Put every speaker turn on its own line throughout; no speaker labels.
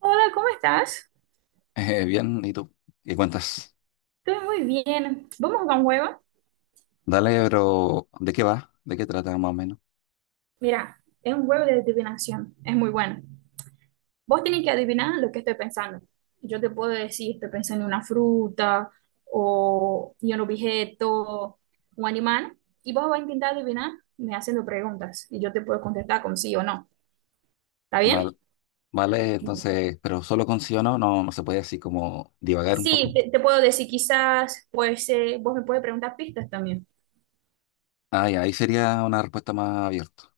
Hola, ¿cómo estás?
Bien, ¿y tú? ¿Qué cuentas?
Estoy muy bien. Vamos a jugar un juego.
Dale, pero ¿de qué va? ¿De qué trata más o menos?
Mira, es un juego de adivinación. Es muy bueno. Vos tenés que adivinar lo que estoy pensando. Yo te puedo decir, estoy pensando en una fruta o en un objeto, un animal, y vos vas a intentar adivinar me haciendo preguntas y yo te puedo contestar con sí o no. ¿Está bien?
Vale, vale,
Bien.
entonces, pero solo con sí o no, no, no se puede así como divagar un
Sí,
poco.
te puedo decir quizás, pues vos me puedes preguntar pistas también.
Ah, ya, ahí sería una respuesta más abierta.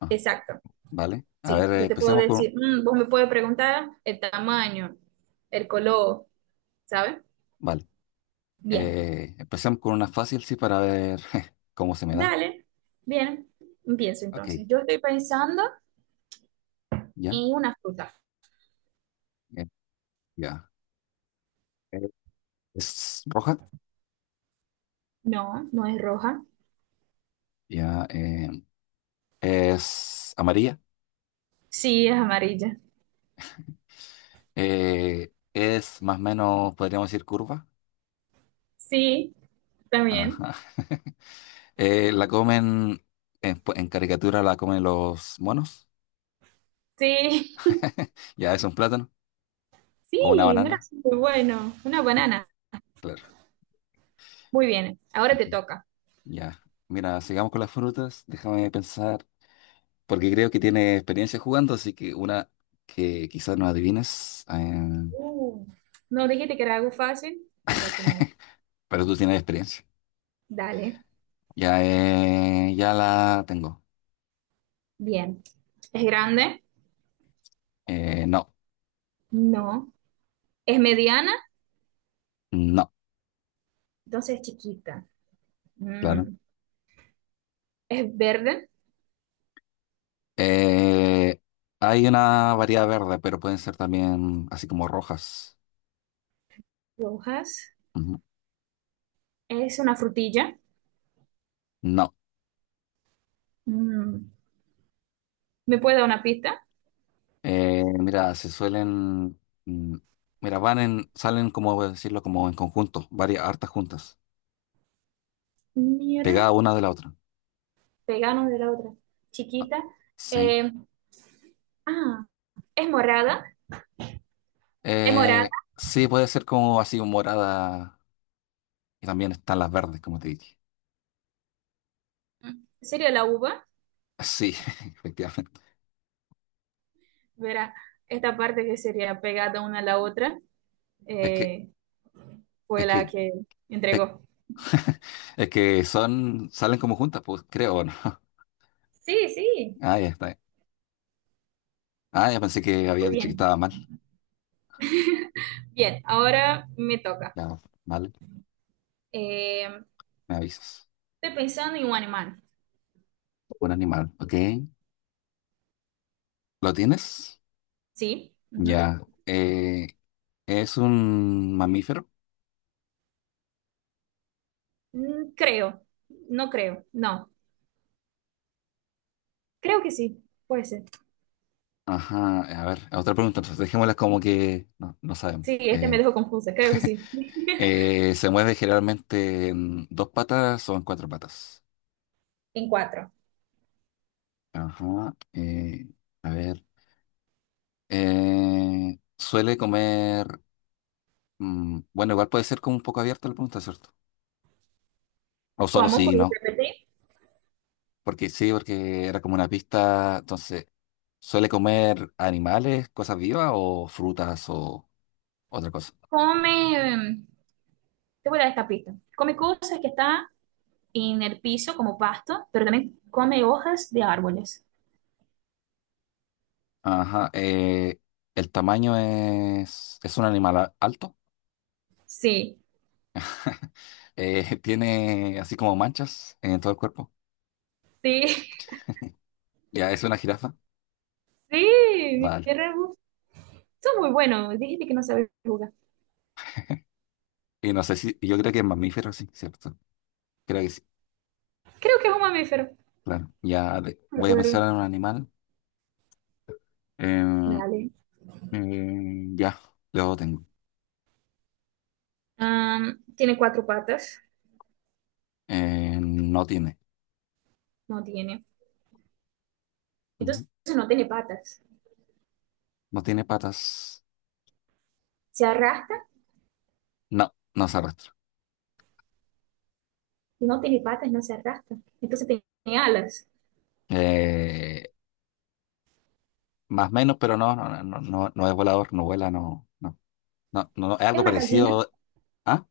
Ajá,
Exacto.
vale, a
Sí,
ver,
yo te puedo
empecemos con...
decir, mm, vos me puedes preguntar el tamaño, el color, ¿sabes?
Vale,
Bien,
empecemos con una fácil, sí, para ver cómo se me da.
dale, bien, empiezo
Ok,
entonces. Yo estoy pensando
ya,
en una fruta.
eh, ya. Eh, ¿Es roja?
No, no es roja.
Ya, ¿es amarilla?
Sí, es amarilla.
¿Es más o menos, podríamos decir, curva?
Sí, también.
Ajá. La comen, pues, en caricatura la comen los monos.
Sí,
Ya es un plátano o una
sí, mira,
banana.
es muy bueno. Una banana.
Claro.
Muy bien, ahora
Ok.
te toca.
Ya. Mira, sigamos con las frutas. Déjame pensar, porque creo que tiene experiencia jugando, así que una que quizás no adivines,
Uh, no dijiste que era algo fácil. Mira qué mal.
pero tú tienes experiencia.
Dale,
Ya, ya la tengo.
bien. ¿Es grande?
No,
No. ¿Es mediana?
no,
Entonces es chiquita.
claro.
Mm, es verde,
Eh, Hay una variedad verde, pero pueden ser también así como rojas.
rojas.
Ujú.
Es una frutilla.
No.
Mm, ¿me puede dar una pista?
Mira, se suelen, mm, mira, van en, salen como voy a decirlo, como en conjunto, varias hartas juntas,
Mira,
pegadas una de la otra.
pegano de la otra.
Ah,
Chiquita.
sí.
Eh, ah, es morada. Es morada.
Sí, puede ser como así un morada y también están las verdes, como te dije.
Sería la uva.
Sí, efectivamente.
Verá, esta parte que sería pegada una a la otra
Es que,
eh, fue
es
la
que,
que
es,
entregó.
es que son, salen como juntas, pues creo, ¿o no?
Sí, sí.
Ah, ya está. Ah, ya pensé que había
Muy
dicho que
bien.
estaba mal.
Bien, ahora me toca.
Ya, vale,
Eh,
me avisas.
Estoy pensando en un animal.
Un animal, ¿ok? ¿Lo tienes?
Sí. Ujú.
Ya. ¿Es un mamífero?
Mm, creo, no creo, no. Creo que sí, puede ser.
Ajá, a ver, otra pregunta, entonces dejémosla como que no, no sabemos.
Sí, este me dejó confusa, creo que sí.
¿Se mueve generalmente en dos patas o en cuatro patas?
En cuatro.
Ajá, a ver, ¿suele comer, bueno, igual puede ser como un poco abierta la pregunta, ¿cierto? O solo
¿Cómo?
sí y
¿Puedes
no,
repetir?
porque sí, porque era como una pista, entonces, ¿suele comer animales, cosas vivas o frutas o otra cosa?
Come, te voy a dar esta pista. Come cosas que están en el piso como pasto, pero también come hojas de árboles.
Ajá, el tamaño es un animal alto,
Sí,
tiene así como manchas en todo el cuerpo.
sí,
Ya, es una jirafa,
sí,
vale.
mi rebus. Son muy buenos, dijiste que no sabes jugar.
Y no sé si, yo creo que es mamífero, sí, ¿cierto? Creo que sí,
Creo que es un mamífero.
claro. Ya,
No me
voy a
acuerdo.
pensar en un animal. Eh,
Dale.
ya, luego tengo.
Tiene cuatro patas.
No tiene.
No tiene.
Ujú.
Entonces no tiene patas.
No tiene patas.
Se arrastra
No, no se arrastra.
y no tiene patas, no se arrastra. Entonces tiene alas.
Eh, Más o menos, pero no, no, no, no, no no es volador, no vuela, no, no, no, no, no, es
Es
algo
una gallina,
parecido. ¿Ah?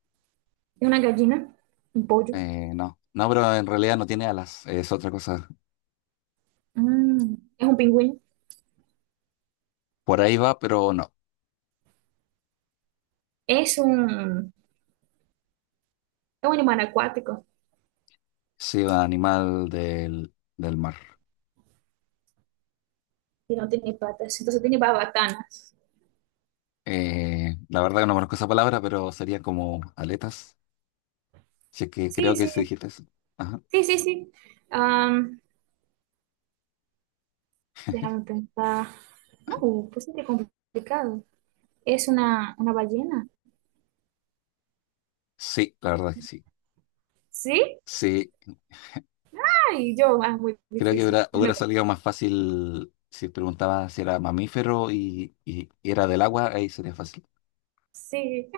es una gallina, un pollo.
No, no, pero en realidad no tiene alas, es otra cosa.
Mm, es un pingüino,
Por ahí va, pero no.
es un, es un animal acuático
Sí, un animal del mar.
y no tiene patas. Entonces tiene babatanas.
La verdad que no conozco esa palabra, pero sería como aletas. Si es que creo
Sí,
que
sí,
sí dijiste eso. Ajá.
sí, sí, sí. Am, Déjame pensar. No, pues sí que complicado. ¿Es una ballena?
Sí, la verdad que sí.
Sí.
Sí,
Ay, yo, ah, muy
creo que
difícil.
hubiera,
Es
hubiera
una-
salido más fácil si preguntaba si era mamífero y era del agua, ahí sería fácil.
sí,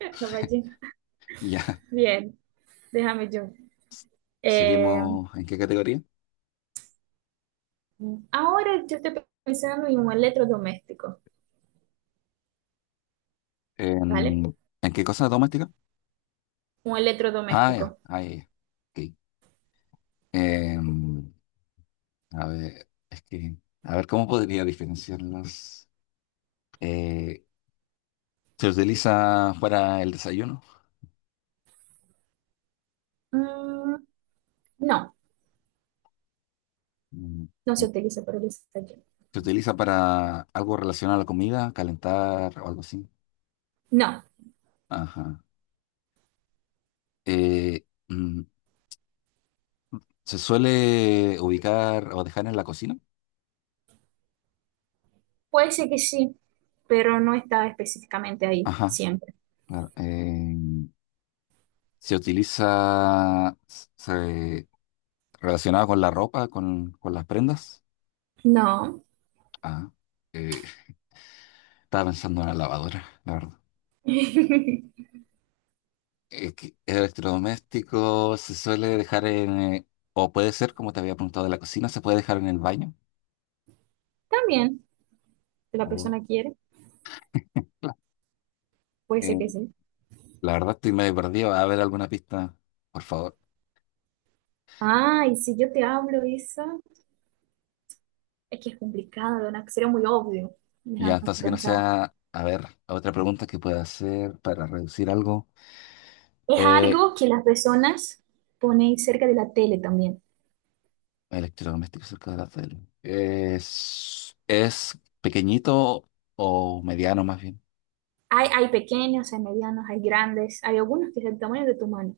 es una ballena.
Ya,
Bien, déjame yo. Eh,
seguimos. ¿En qué categoría?
Ahora yo estoy pensando en un electrodoméstico, ¿vale?
¿En qué cosa doméstica?
Un
Ah, ya,
electrodoméstico.
ah, ya. Ya. Ok. Em, a ver, es que, a ver, ¿cómo podría diferenciarlos? Eh, ¿Se utiliza para el desayuno?
Mm, no,
Mm.
no se
eh,
utiliza para el desayuno.
¿Se utiliza para algo relacionado a la comida, calentar o algo así?
No,
Ajá. Eh, mm, ¿Se suele ubicar o dejar en la cocina?
puede ser que sí, pero no está específicamente ahí
Ajá,
siempre.
claro. ¿Se utiliza se- relacionado con la ropa, con las prendas?
No.
Ah, eh, estaba pensando en la lavadora, la verdad. Que electrodoméstico se suele dejar en, o puede ser, como te había preguntado de la cocina, se puede dejar en el baño.
También, si la
Oh.
persona quiere, puede ser
Eh,
que sí.
la verdad estoy medio perdido. A ver alguna pista, por favor.
Ah, y si yo te hablo eso, es que es complicado, ¿no? Sería muy obvio.
Ya,
Déjame
entonces que no
pensar.
sea, a ver, otra pregunta que pueda hacer para reducir algo.
Es
Eh,
algo que las personas ponen cerca de la tele también.
Electrodoméstico cerca de la tele. Es pequeñito o mediano más bien.
Hay pequeños, hay medianos, hay grandes, hay algunos que es el tamaño de tu mano.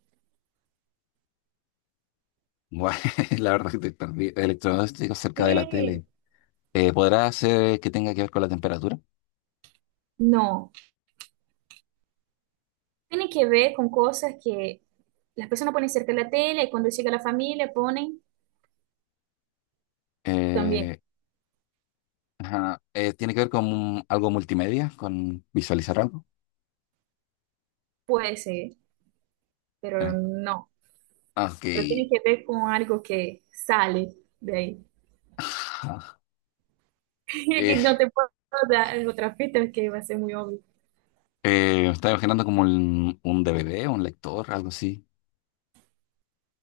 Bueno, la verdad que estoy perdido. Electrodoméstico cerca de la
Sí.
tele. ¿Podrá ser que tenga que ver con la temperatura?
No, tiene que ver con cosas que las personas ponen cerca de la tele y cuando llega la familia ponen también.
Eh, ajá, ¿tiene que ver con algo multimedia? ¿Con visualizar algo?
Puede ser, pero
Eh,
no.
ok.
Pero tiene que ver con algo que sale de ahí.
Ajá.
Y no
Eh,
te puedo dar otra pista que va a ser muy obvio.
Me estaba imaginando como un DVD, un lector, algo así,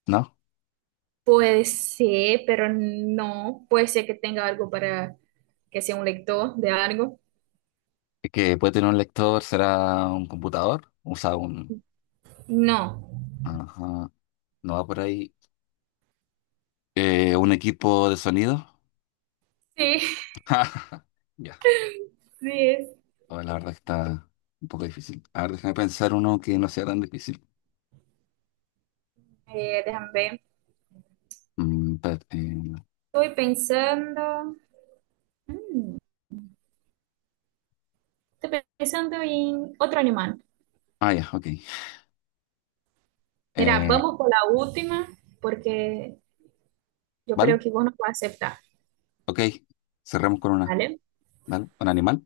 ¿no?
Puede ser, pero no. Puede ser que tenga algo para que sea un lector de algo.
Es que puede tener un lector, será un computador, o sea, un.
No.
Ajá, no va por ahí. Un equipo de sonido.
Sí,
Ya,
sí es.
oh, la verdad que está un poco difícil. A ver, déjame pensar uno que no sea tan difícil.
Déjame ver.
Espérate,
Estoy pensando. Mm, estoy pensando en otro animal.
ah, ya, ok.
Mira,
Eh,
vamos por la última porque yo
¿Vale?
creo que vos no vas a aceptar,
Ok, cerramos con una.
¿vale?
¿Dale? ¿Un animal?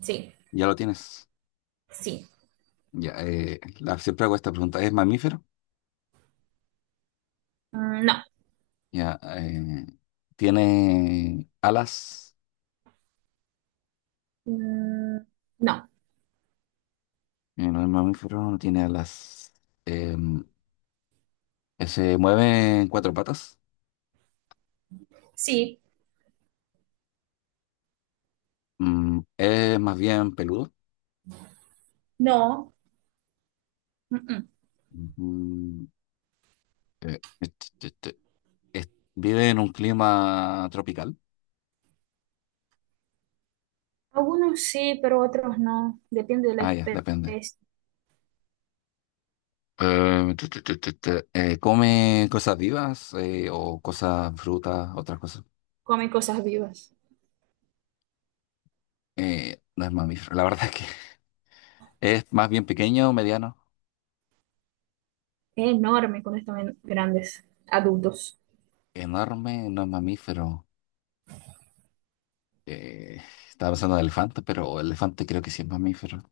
Sí,
Ya lo tienes.
sí.
Ya, la, siempre hago esta pregunta. ¿Es mamífero?
Mm, no.
Ya, ¿tiene alas?
Mm, no.
No es mamífero, no tiene alas. Em, ¿Se mueve en cuatro patas?
Sí,
¿Es más bien peludo?
no. Mm, mm.
Ujú. Eh, et- et- et- es- ¿Vive en un clima tropical?
Algunos sí, pero otros no. Depende de la
Ah, ya, depende.
especie.
Tu, tu, tu, tu, tu. ¿Come cosas vivas o cosas, frutas, otras cosas?
Comen cosas vivas.
No es mamífero, la verdad es que es más bien pequeño, mediano,
Es enorme cuando están grandes, adultos.
enorme, no es mamífero. Eh, Estaba pensando en elefante, pero el elefante creo que sí es mamífero.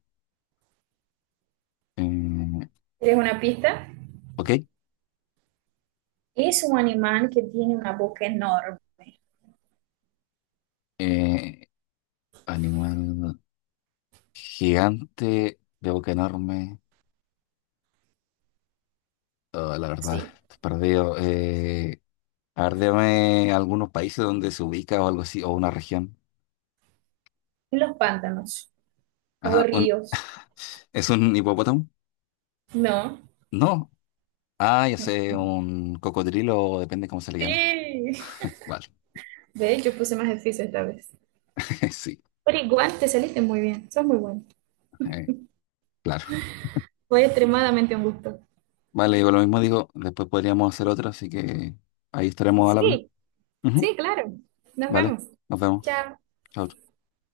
Eh,
¿Quieres una pista?
ok,
Es un animal que tiene una boca enorme.
eh, animal gigante, de boca enorme. Oh, la verdad,
Sí.
estoy perdido. A ver, dame algunos países donde se ubica o algo así, o una región.
Los pantanos o
Ajá,
ríos.
¿es un hipopótamo?
No.
No. Ah, ya sé, un cocodrilo, depende cómo se le llame.
Sí.
Vale,
De hecho, puse más difícil esta vez.
sí.
Pero igual te saliste muy bien. Sos muy bueno.
Eh, Claro.
Fue extremadamente un gusto.
Vale, digo lo mismo, digo, después podríamos hacer otra, así que ahí estaremos al habla.
Sí.
Ujú,
Sí, claro. Nos
vale,
vemos.
nos vemos.
Chao.
Chao.